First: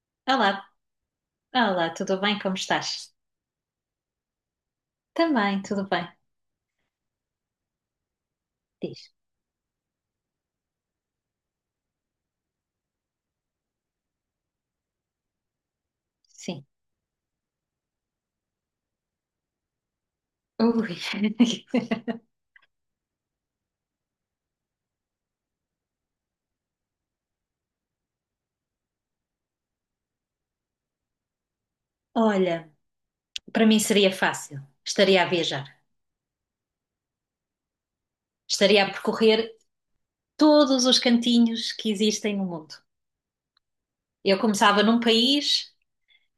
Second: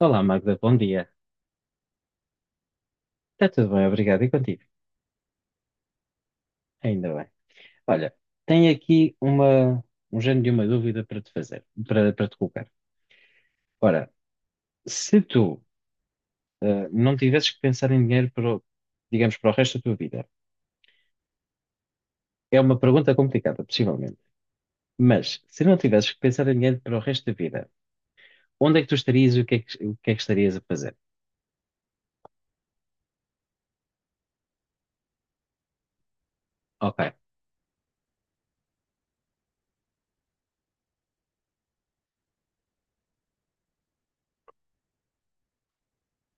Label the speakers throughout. Speaker 1: Olá, Magda,
Speaker 2: Olá,
Speaker 1: bom dia.
Speaker 2: olá, tudo bem? Como estás?
Speaker 1: Está tudo bem, obrigado. E contigo?
Speaker 2: Também, tudo bem.
Speaker 1: Ainda bem. Olha, tenho
Speaker 2: Diz.
Speaker 1: aqui um género de uma dúvida para te fazer, para te colocar. Ora, se tu
Speaker 2: Sim.
Speaker 1: não tivesses que pensar em dinheiro para, digamos, para o resto da tua vida,
Speaker 2: Ui.
Speaker 1: é uma pergunta complicada, possivelmente, mas se não tivesses que pensar em dinheiro para o resto da vida, onde é que tu estarias e o que é que estarias a fazer?
Speaker 2: Olha, para mim seria fácil. Estaria a viajar.
Speaker 1: Ok,
Speaker 2: Estaria a percorrer todos os cantinhos que existem no mundo. Eu começava num país,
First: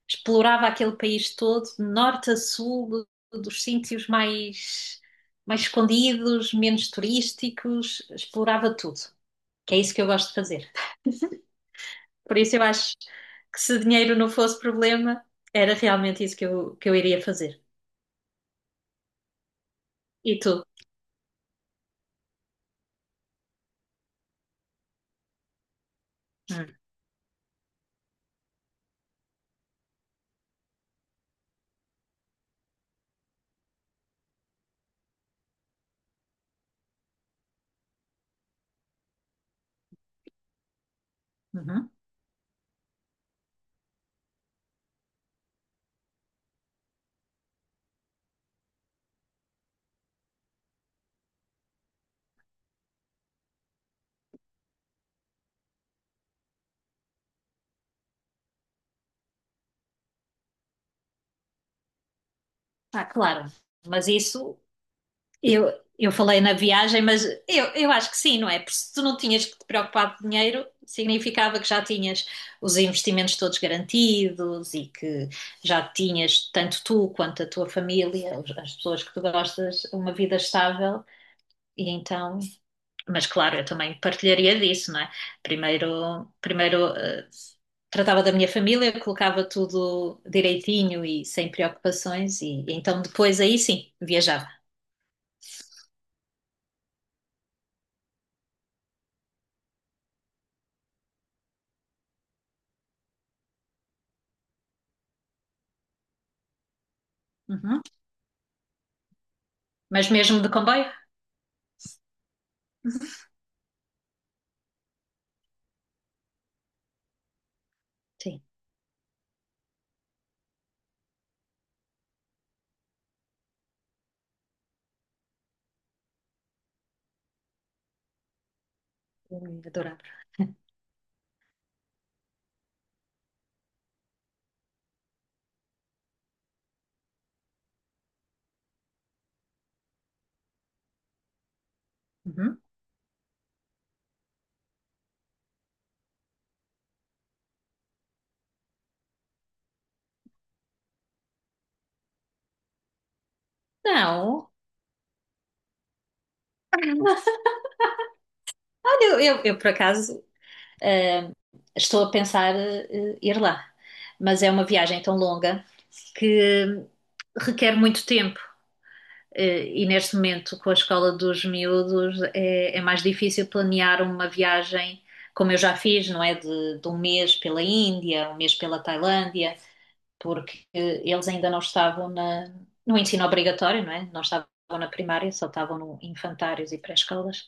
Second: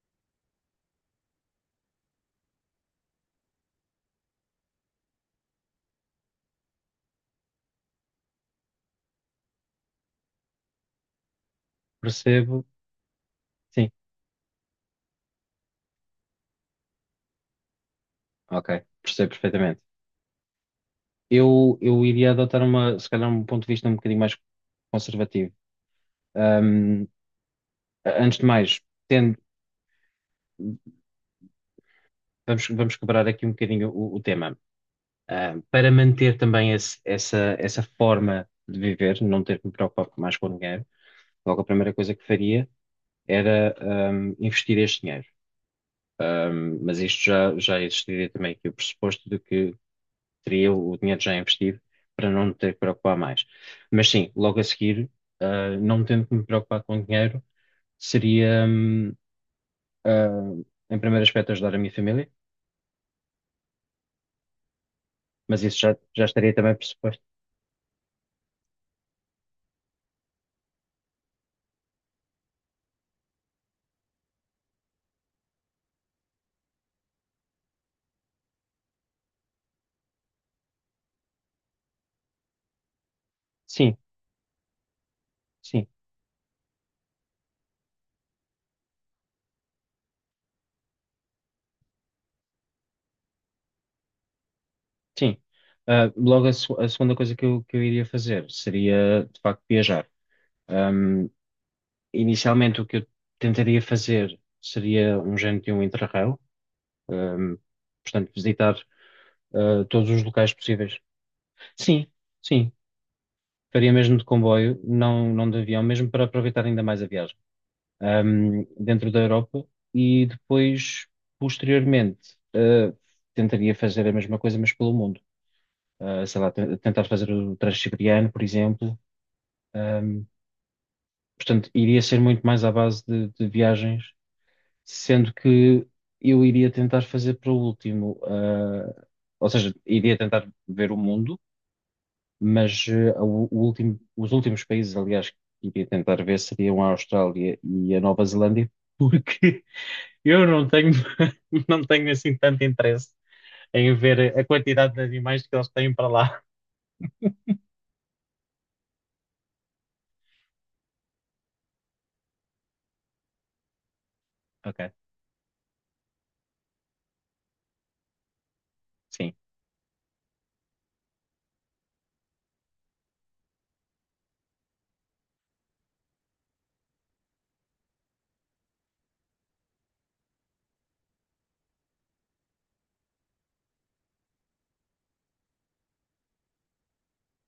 Speaker 2: explorava aquele país todo, de norte a sul, dos mais escondidos, menos turísticos, explorava tudo. Que é isso que eu gosto de fazer. Por isso eu
Speaker 1: percebo.
Speaker 2: acho que, se
Speaker 1: Sim,
Speaker 2: dinheiro não fosse problema, era realmente isso que eu iria fazer.
Speaker 1: ok, percebo perfeitamente.
Speaker 2: E tu?
Speaker 1: Eu iria adotar uma, se calhar, um ponto de vista um bocadinho mais conservativo.
Speaker 2: Hum,
Speaker 1: Um, Antes de mais, tendo- vamos quebrar aqui um bocadinho o tema. Para manter também essa forma de viver, não ter que me preocupar mais com o dinheiro, logo a
Speaker 2: uhum.
Speaker 1: primeira coisa que faria era investir este dinheiro. Mas isto já existiria também aqui o pressuposto de que teria o dinheiro já investido para não me ter que preocupar mais. Mas sim, logo a seguir, não tendo que me preocupar com dinheiro, seria, uh, em primeiro aspecto, ajudar a minha família.
Speaker 2: Ah, claro. Mas isso
Speaker 1: Mas
Speaker 2: eu,
Speaker 1: isso
Speaker 2: eu
Speaker 1: já
Speaker 2: falei
Speaker 1: estaria
Speaker 2: na
Speaker 1: também
Speaker 2: viagem,
Speaker 1: pressuposto.
Speaker 2: mas eu acho que sim, não é? Porque se tu não tinhas que te preocupar de dinheiro, significava que já tinhas os investimentos todos garantidos e que já tinhas, tanto tu quanto a tua família, as pessoas que tu gostas, uma vida estável. E então, mas claro, eu
Speaker 1: Sim,
Speaker 2: também partilharia disso, não é?
Speaker 1: sim,
Speaker 2: Primeiro, tratava da minha família, colocava tudo direitinho e sem preocupações, e então depois aí sim, viajava.
Speaker 1: sim. Logo, a segunda coisa que que eu iria fazer seria, de facto, viajar. Ahm, Inicialmente, o que eu tentaria fazer seria um género de um Interrail, ahm,
Speaker 2: Uhum.
Speaker 1: portanto, visitar, todos
Speaker 2: Mas
Speaker 1: os
Speaker 2: mesmo de
Speaker 1: locais
Speaker 2: comboio?
Speaker 1: possíveis. Sim, sim. Faria mesmo de comboio, não de avião, mesmo para aproveitar ainda mais a viagem,
Speaker 2: Sim,
Speaker 1: dentro da Europa e depois, posteriormente, tentaria fazer a mesma coisa, mas pelo mundo. Sei lá, tentar fazer o transiberiano, por exemplo.
Speaker 2: eu adorava.
Speaker 1: Ahm, Portanto, iria ser muito mais à base de viagens, sendo que eu iria tentar fazer para o último, ou seja, iria tentar ver o mundo,
Speaker 2: Uhum.
Speaker 1: mas o último, os últimos países, aliás, que iria tentar ver seriam a Austrália e a Nova Zelândia, porque eu não tenho, não tenho assim tanto interesse em ver a
Speaker 2: Não,
Speaker 1: quantidade de animais que eles têm para lá.
Speaker 2: olha, eu, por acaso, eh, estou a pensar ir lá, mas é uma
Speaker 1: Ok,
Speaker 2: viagem tão longa que requer muito tempo.
Speaker 1: sim.
Speaker 2: E neste momento, com a escola dos miúdos, é mais difícil planear uma viagem, como eu já fiz, não é? De 1 mês pela Índia, 1 mês pela Tailândia, porque eles ainda não estavam no ensino obrigatório, não é? Não estavam na primária, só estavam no infantários e pré-escolas,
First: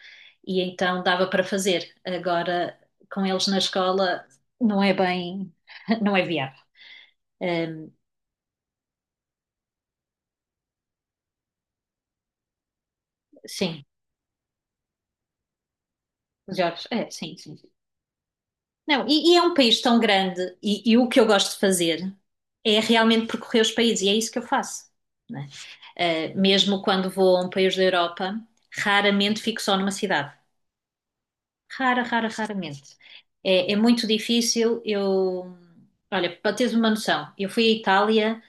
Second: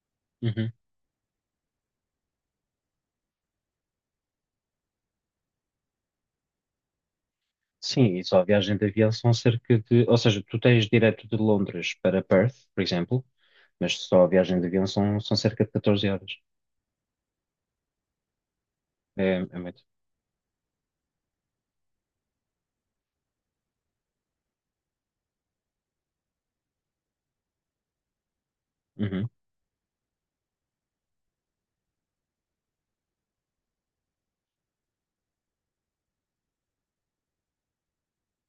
Speaker 2: e
Speaker 1: Uhum.
Speaker 2: então dava para fazer. Agora, com eles na escola, não é bem, não é viável. Eh,
Speaker 1: Sim, e só a viagem de avião são cerca de. Ou seja, tu tens direto de Londres para Perth, por exemplo,
Speaker 2: sim,
Speaker 1: mas só a viagem de avião são, são cerca de 14 horas.
Speaker 2: Jorge, é, sim, sim. Não, e,
Speaker 1: É,
Speaker 2: e é um
Speaker 1: é
Speaker 2: país
Speaker 1: muito.
Speaker 2: tão grande, e o que eu gosto de fazer é realmente percorrer os países, e é isso que eu faço, né? Eh, mesmo quando vou a um país da Europa,
Speaker 1: Uhum,
Speaker 2: raramente fico só numa cidade. Rara, rara, raramente. É muito difícil. Eu, olha, para teres uma noção, eu fui à Itália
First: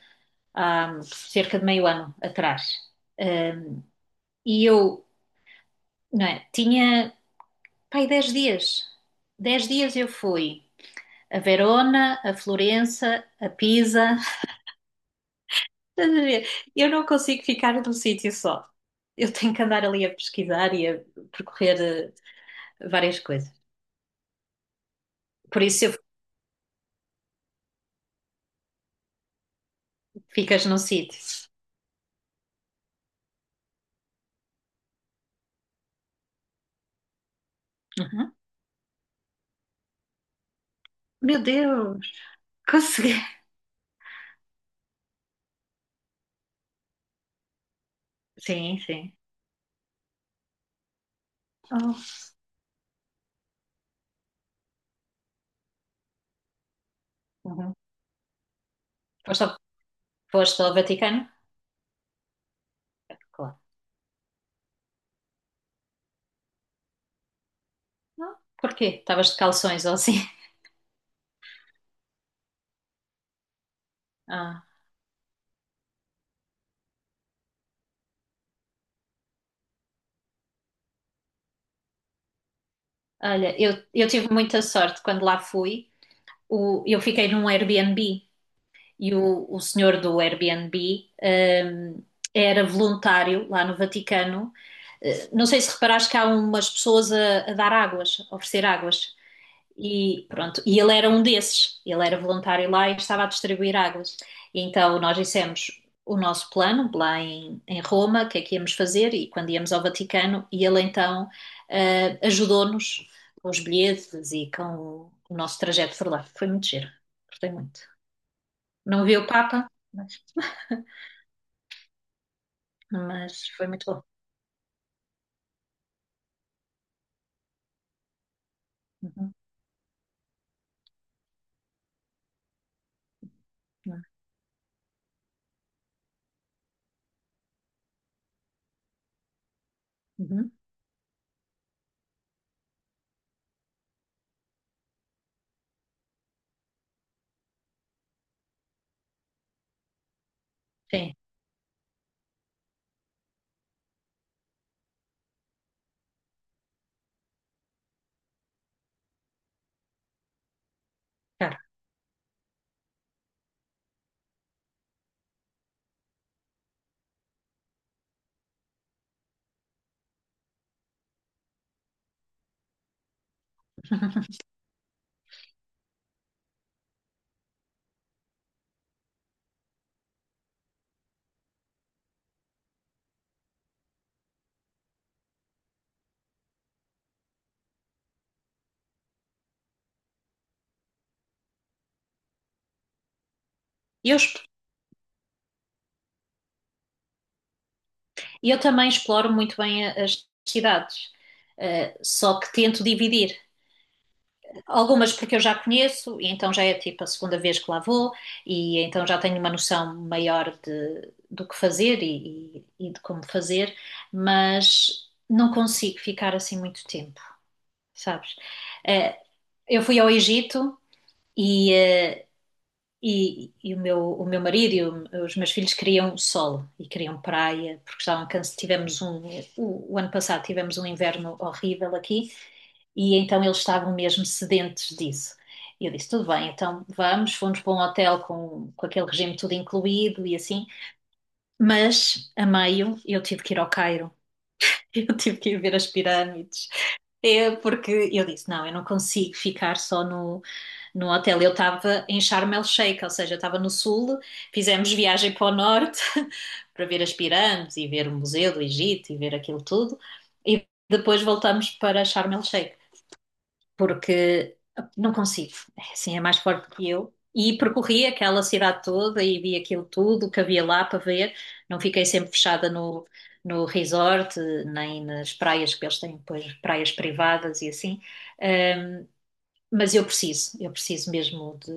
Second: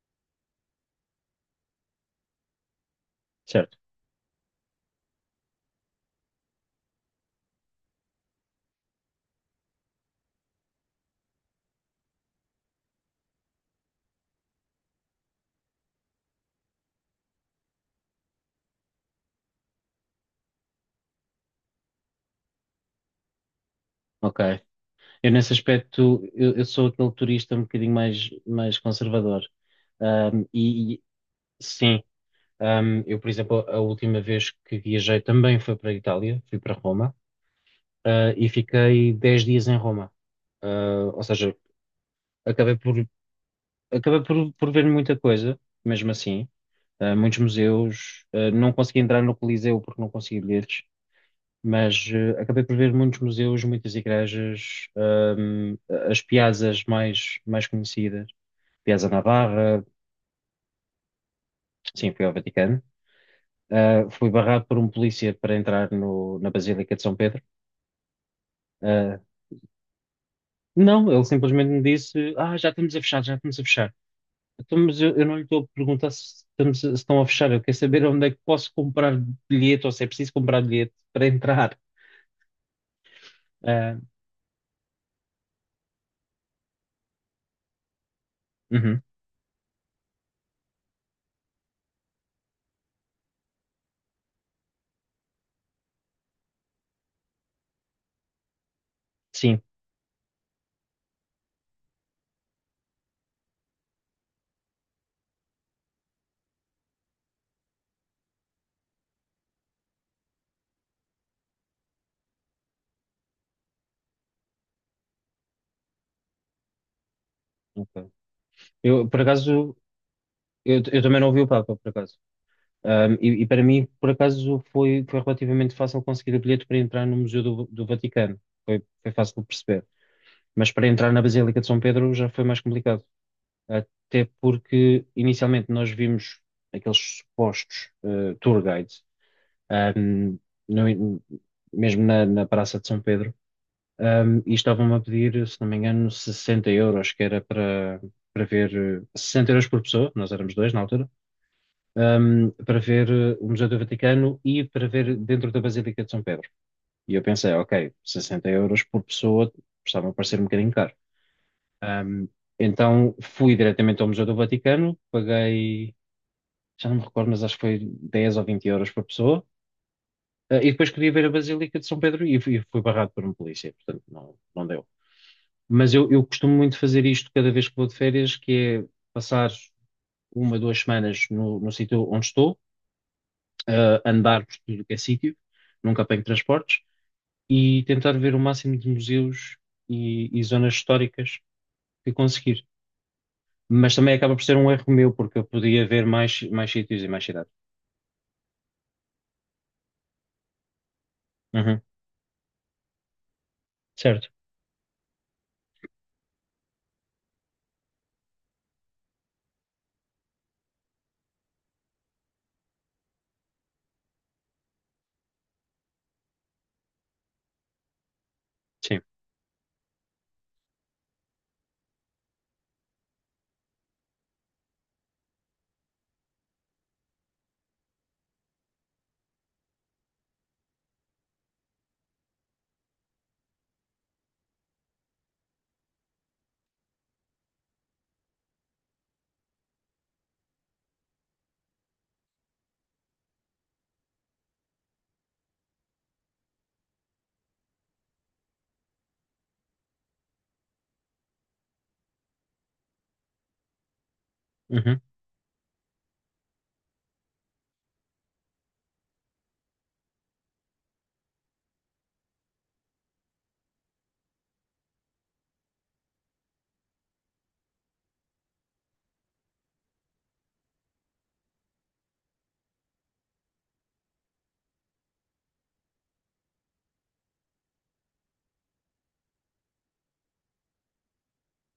Speaker 2: há cerca de meio ano atrás. Eh,
Speaker 1: certo,
Speaker 2: e eu, não é, tinha, pai, 10 dias. 10 dias eu fui a Verona, a Florença, a Pisa. Estás a ver? Eu não consigo ficar num sítio só. Eu tenho que andar ali a pesquisar e a percorrer várias coisas.
Speaker 1: ok. Eu, nesse
Speaker 2: Por isso, eu
Speaker 1: aspecto, eu sou aquele turista um bocadinho mais, mais conservador. Ahm,
Speaker 2: ficas num
Speaker 1: e, e,
Speaker 2: sítio.
Speaker 1: sim, eu, por exemplo, a última vez que viajei também foi para a Itália, fui para Roma,
Speaker 2: Uhum.
Speaker 1: e fiquei 10 dias em Roma. Ou
Speaker 2: Meu
Speaker 1: seja,
Speaker 2: Deus,
Speaker 1: acabei por
Speaker 2: consegui.
Speaker 1: acabei por ver muita coisa, mesmo assim. Muitos museus. Não
Speaker 2: Sim,
Speaker 1: consegui
Speaker 2: sim.
Speaker 1: entrar no Coliseu porque não consegui bilhetes, mas
Speaker 2: Oh.
Speaker 1: acabei por ver muitos museus, muitas igrejas, as piazzas mais, mais
Speaker 2: Uhum.
Speaker 1: conhecidas. Piazza
Speaker 2: Foste ao,
Speaker 1: Navarra,
Speaker 2: foste ao Vaticano?
Speaker 1: sim, fui ao Vaticano.
Speaker 2: Claro.
Speaker 1: Fui barrado por um polícia para entrar na Basílica de São Pedro.
Speaker 2: Não? Porquê?
Speaker 1: Uh,
Speaker 2: Estavas de calções ou assim?
Speaker 1: não, ele simplesmente me disse: Ah, já estamos a fechar, já estamos a fechar.
Speaker 2: Ah,
Speaker 1: Então, mas eu não lhe estou a perguntar se, se estão a fechar. Eu quero saber onde é que posso comprar bilhete ou se é preciso comprar bilhete para entrar.
Speaker 2: olha, eu,
Speaker 1: Ah,
Speaker 2: eu tive muita sorte quando lá fui. O, eu fiquei num Airbnb
Speaker 1: uhum,
Speaker 2: e o senhor do Airbnb, hum, era voluntário lá no Vaticano. Eh, não sei se reparaste que há umas pessoas a dar águas, a oferecer águas.
Speaker 1: sim.
Speaker 2: E pronto, e ele era um desses. Ele era voluntário lá e estava a distribuir águas. E então nós dissemos o nosso plano lá em Roma, o que é que íamos fazer e quando íamos ao Vaticano. E ele então, ajudou-nos com os bilhetes e com o nosso trajeto por lá. Foi muito giro, gostei muito.
Speaker 1: Ok.
Speaker 2: Não
Speaker 1: Eu,
Speaker 2: vi
Speaker 1: por
Speaker 2: o Papa,
Speaker 1: acaso,
Speaker 2: mas,
Speaker 1: eu também não ouvi o Papa, por acaso. E
Speaker 2: mas
Speaker 1: para
Speaker 2: foi muito
Speaker 1: mim,
Speaker 2: bom.
Speaker 1: por acaso, foi, foi relativamente fácil conseguir o bilhete para entrar no Museu do Vaticano. Foi, foi
Speaker 2: Uhum,
Speaker 1: fácil de perceber. Mas para entrar na Basílica de São Pedro já foi mais complicado.
Speaker 2: uhum,
Speaker 1: Até porque, inicialmente, nós vimos aqueles supostos tour guides, ahm,
Speaker 2: uhum.
Speaker 1: no- mesmo na Praça de São Pedro, e estavam-me a pedir, se não me engano, 60€, que era para ver, 60€ por pessoa, nós éramos dois na altura,
Speaker 2: Sim,
Speaker 1: para ver o Museu do Vaticano e para ver dentro da Basílica de São Pedro. E eu pensei, ok, 60€ por pessoa, estava a parecer um bocadinho caro.
Speaker 2: claro.
Speaker 1: Ahm, então fui diretamente ao Museu do Vaticano, paguei, já não me recordo, mas acho que foi 10 ou 20€ por pessoa. E depois queria ver a Basílica de São Pedro e fui, fui barrado por um polícia, portanto não, não deu. Mas eu costumo muito fazer isto cada vez que vou de férias, que é passar uma, duas semanas no sítio onde estou, andar por tudo que é sítio, nunca apanho transportes, e tentar ver o máximo de museus e zonas históricas que conseguir. Mas
Speaker 2: E
Speaker 1: também
Speaker 2: eu,
Speaker 1: acaba por ser um erro meu, porque eu podia ver mais, mais sítios e mais cidades.
Speaker 2: e eu também exploro muito bem as cidades,
Speaker 1: Uhum,
Speaker 2: só que tento dividir.
Speaker 1: certo,
Speaker 2: Algumas porque eu já conheço, e então já é tipo a segunda vez que lá vou, e então já tenho uma noção maior de do que fazer e e de como fazer, mas não consigo ficar assim muito tempo, sabes?
Speaker 1: sim.
Speaker 2: Eh, eu fui ao Egito e. eh, e o meu marido e os meus filhos queriam sol e queriam praia, porque estavam cansados. O ano passado tivemos um inverno horrível aqui, e então eles estavam mesmo sedentes disso. E eu disse, tudo bem, então vamos, fomos para um hotel com aquele regime tudo incluído e assim, mas a meio eu tive que ir ao Cairo. Eu tive que ir ver as pirâmides, é porque eu disse, não, eu não consigo ficar só no hotel. Eu estava em Sharm El Sheikh, ou seja, eu estava no sul, fizemos
Speaker 1: Uhum.
Speaker 2: viagem para o norte para ver as pirâmides e ver o Museu do Egito e ver aquilo tudo, e depois voltamos para Sharm El Sheikh, porque não consigo, é assim, é mais forte que eu. E percorri aquela cidade toda e vi aquilo tudo que havia lá para ver, não fiquei sempre fechada no, no resort, nem nas praias, que eles têm depois praias privadas e assim. Ahm, mas eu preciso mesmo de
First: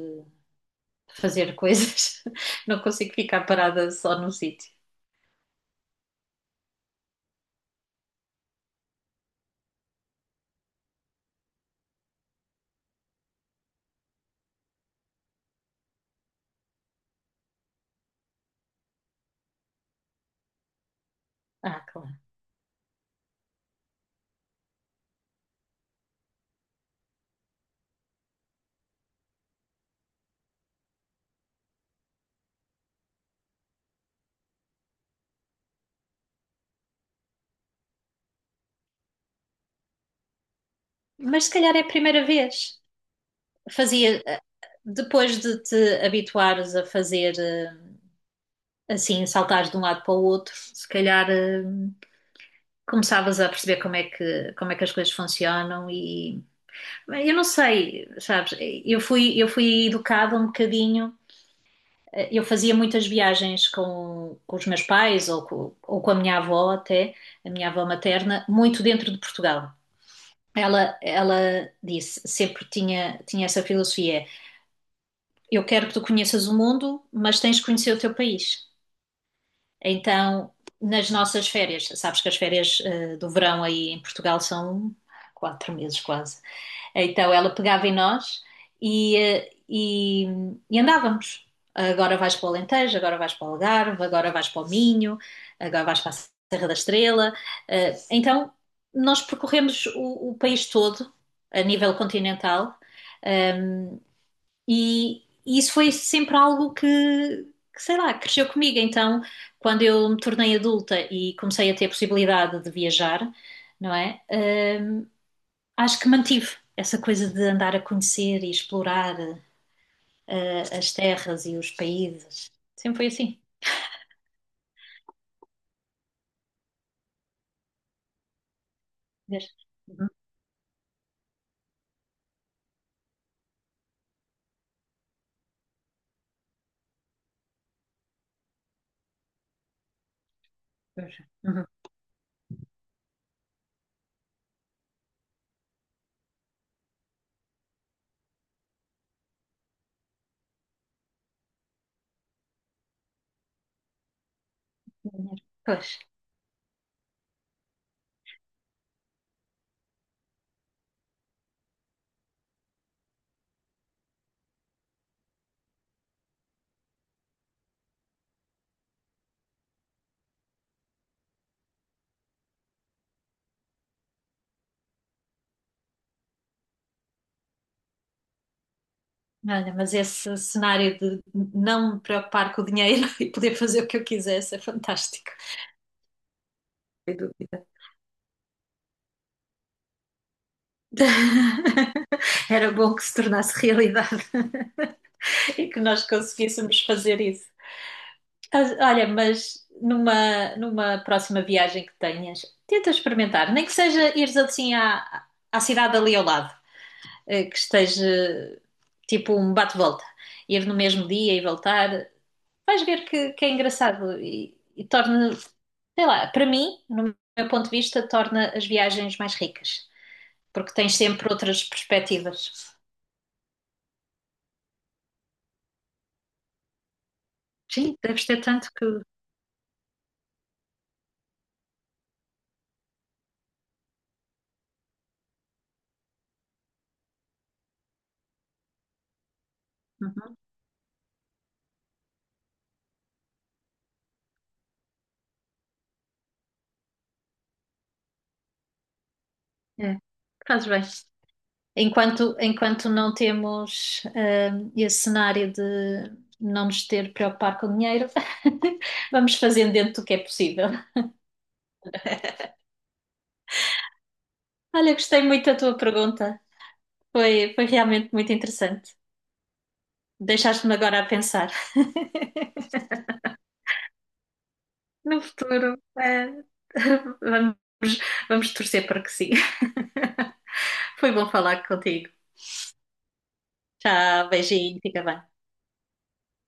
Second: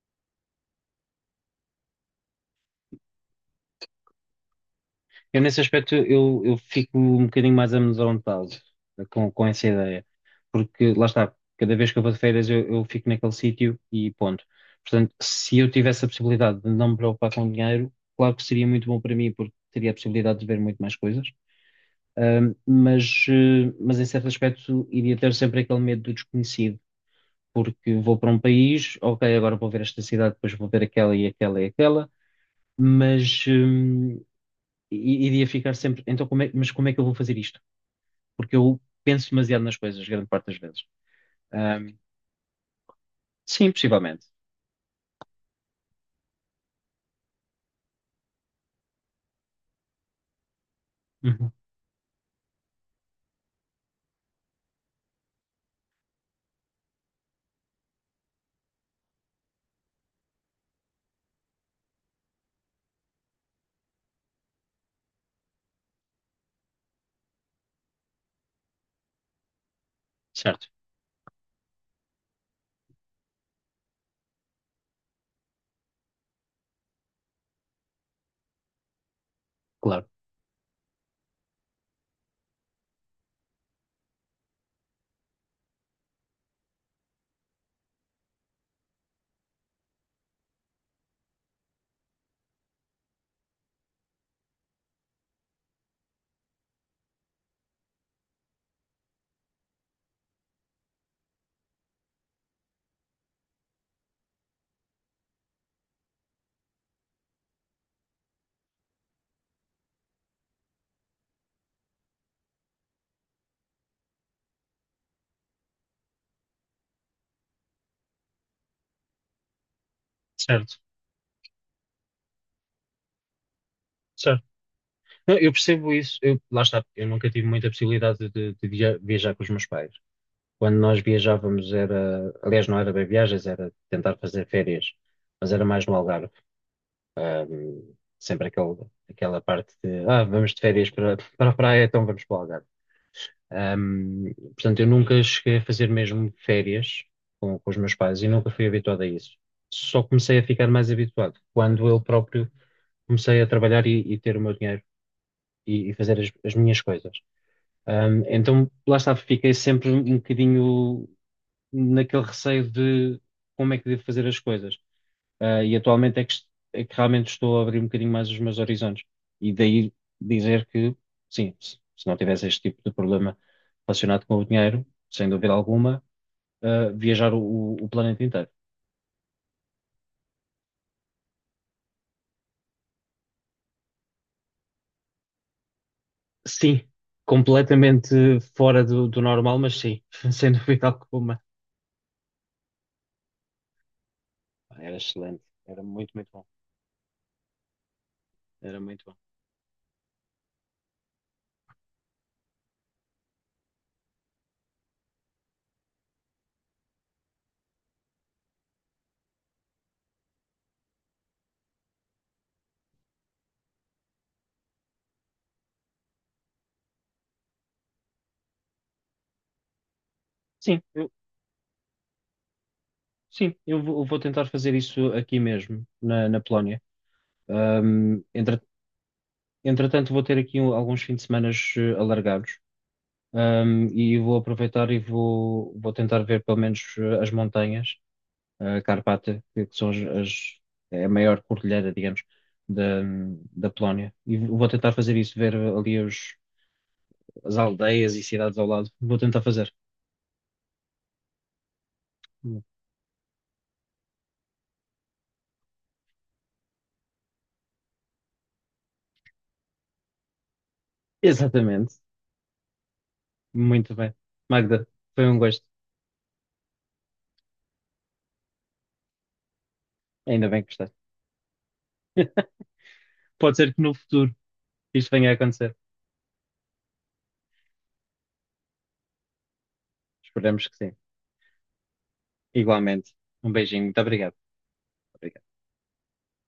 Speaker 2: fazer coisas. Não consigo ficar parada só num sítio.
Speaker 1: Eu, nesse aspecto, eu fico um bocadinho mais amedrontado com essa ideia, porque lá está, cada vez que eu vou de férias, eu fico naquele sítio e ponto. Portanto, se eu tivesse a possibilidade de não me preocupar com dinheiro, claro que seria muito bom para mim, porque teria a possibilidade de ver muito mais coisas.
Speaker 2: Ah, claro.
Speaker 1: Mas, mas em certo aspecto, iria ter sempre aquele medo do desconhecido, porque vou para um país, ok, agora vou ver esta cidade, depois vou ver aquela e aquela e aquela, mas, e iria ficar sempre, então como é, mas como é que eu vou fazer isto? Porque eu penso demasiado nas coisas, grande parte das vezes.
Speaker 2: Mas se calhar é a
Speaker 1: Ahm,
Speaker 2: primeira vez.
Speaker 1: sim,
Speaker 2: Fazia,
Speaker 1: possivelmente.
Speaker 2: depois de te habituares a fazer, assim, saltares de um lado para o outro, se calhar,
Speaker 1: Uhum,
Speaker 2: começavas a perceber como é que as coisas funcionam. E eu não sei, sabes, eu fui educada um bocadinho, eu fazia muitas viagens com os meus pais ou com a minha avó até, a minha avó materna, muito dentro de Portugal.
Speaker 1: certo,
Speaker 2: Ela disse, sempre tinha, tinha essa filosofia: eu quero que tu conheças o mundo, mas tens de conhecer o teu país.
Speaker 1: claro.
Speaker 2: Então, nas nossas férias, sabes que as férias, do verão aí em Portugal, são 4 meses quase. Então ela pegava em nós e e andávamos. Agora vais para o Alentejo, agora vais para o Algarve, agora vais para o Minho, agora vais para a Serra da Estrela. Eh, então nós percorremos o país todo, a nível continental, eh, e e isso foi sempre algo que, sei lá, cresceu comigo. Então, quando eu me tornei adulta e comecei a ter a possibilidade de viajar, não é? Eh, acho que mantive essa coisa de andar a conhecer e explorar,
Speaker 1: Certo,
Speaker 2: as terras e os países. Sempre foi assim.
Speaker 1: certo. Não, eu percebo isso. Eu, lá está, eu nunca tive muita possibilidade viajar com os
Speaker 2: Desde-
Speaker 1: meus pais.
Speaker 2: Uhum,
Speaker 1: Quando nós viajávamos era, aliás, não era bem viagens, era tentar fazer férias, mas era mais no Algarve. Sempre aquele, aquela parte de, ah, vamos de férias
Speaker 2: pois,
Speaker 1: para a
Speaker 2: uhum.
Speaker 1: praia, então vamos para o Algarve. Portanto, eu nunca cheguei a fazer mesmo férias com os meus pais e nunca fui habituado a isso. Só comecei a ficar mais habituado quando eu próprio comecei a trabalhar e ter o meu dinheiro
Speaker 2: Dinheiro.
Speaker 1: e
Speaker 2: Pois.
Speaker 1: fazer as minhas coisas. Então, lá está, fiquei sempre um bocadinho naquele receio de como é que devo fazer as coisas. E atualmente é que, é que realmente estou a abrir um bocadinho mais os meus horizontes. E daí dizer que, sim, se não tivesse este tipo de problema relacionado com o dinheiro, sem dúvida alguma, viajar o planeta inteiro.
Speaker 2: Olha, mas esse cenário de não me preocupar com o dinheiro e poder fazer o que eu quisesse é fantástico.
Speaker 1: Sim,
Speaker 2: Sem dúvida.
Speaker 1: completamente fora do normal, mas sim, sem dúvida alguma.
Speaker 2: Era bom que se tornasse realidade
Speaker 1: Era excelente,
Speaker 2: e que
Speaker 1: era
Speaker 2: nós
Speaker 1: muito, muito bom.
Speaker 2: conseguíssemos fazer isso.
Speaker 1: Era muito
Speaker 2: Olha,
Speaker 1: bom.
Speaker 2: mas numa, numa próxima viagem que tenhas, tenta experimentar, nem que seja ires assim à, à cidade ali ao lado, que esteja tipo um bate-volta, ir no mesmo dia e voltar, vais ver que é engraçado e torna, sei lá, para mim, no meu ponto de vista, torna as viagens mais ricas, porque
Speaker 1: Sim,
Speaker 2: tens sempre outras perspectivas.
Speaker 1: sim, eu vou tentar fazer isso aqui mesmo, na Polónia.
Speaker 2: Sim,
Speaker 1: Ahm,
Speaker 2: deves ter
Speaker 1: entre-
Speaker 2: tanto que. Uhum.
Speaker 1: Entretanto, vou ter aqui alguns fins de semana alargados. E vou aproveitar e vou, vou tentar ver pelo menos as montanhas, a Carpata, que são é a maior cordilheira, digamos, da, da Polónia. E vou tentar fazer isso, ver ali as aldeias e cidades ao lado. Vou tentar fazer.
Speaker 2: É, fazes bem. Enquanto não temos, esse cenário de não nos ter de preocupar com dinheiro, vamos fazendo dentro do que é possível.
Speaker 1: Exatamente. Muito bem. Magda,
Speaker 2: Olha, gostei
Speaker 1: foi um
Speaker 2: muito da
Speaker 1: gosto.
Speaker 2: tua pergunta. Foi realmente muito interessante.
Speaker 1: Ainda bem que
Speaker 2: Deixaste-me
Speaker 1: gostaste.
Speaker 2: agora a pensar.
Speaker 1: Pode ser que no futuro isto
Speaker 2: No
Speaker 1: venha a acontecer.
Speaker 2: futuro, vamos, vamos torcer para que sim.
Speaker 1: Esperemos que sim.
Speaker 2: Foi bom falar contigo.
Speaker 1: Igualmente. Um beijinho. Muito
Speaker 2: Tchau,
Speaker 1: obrigado.
Speaker 2: beijinho, fica bem.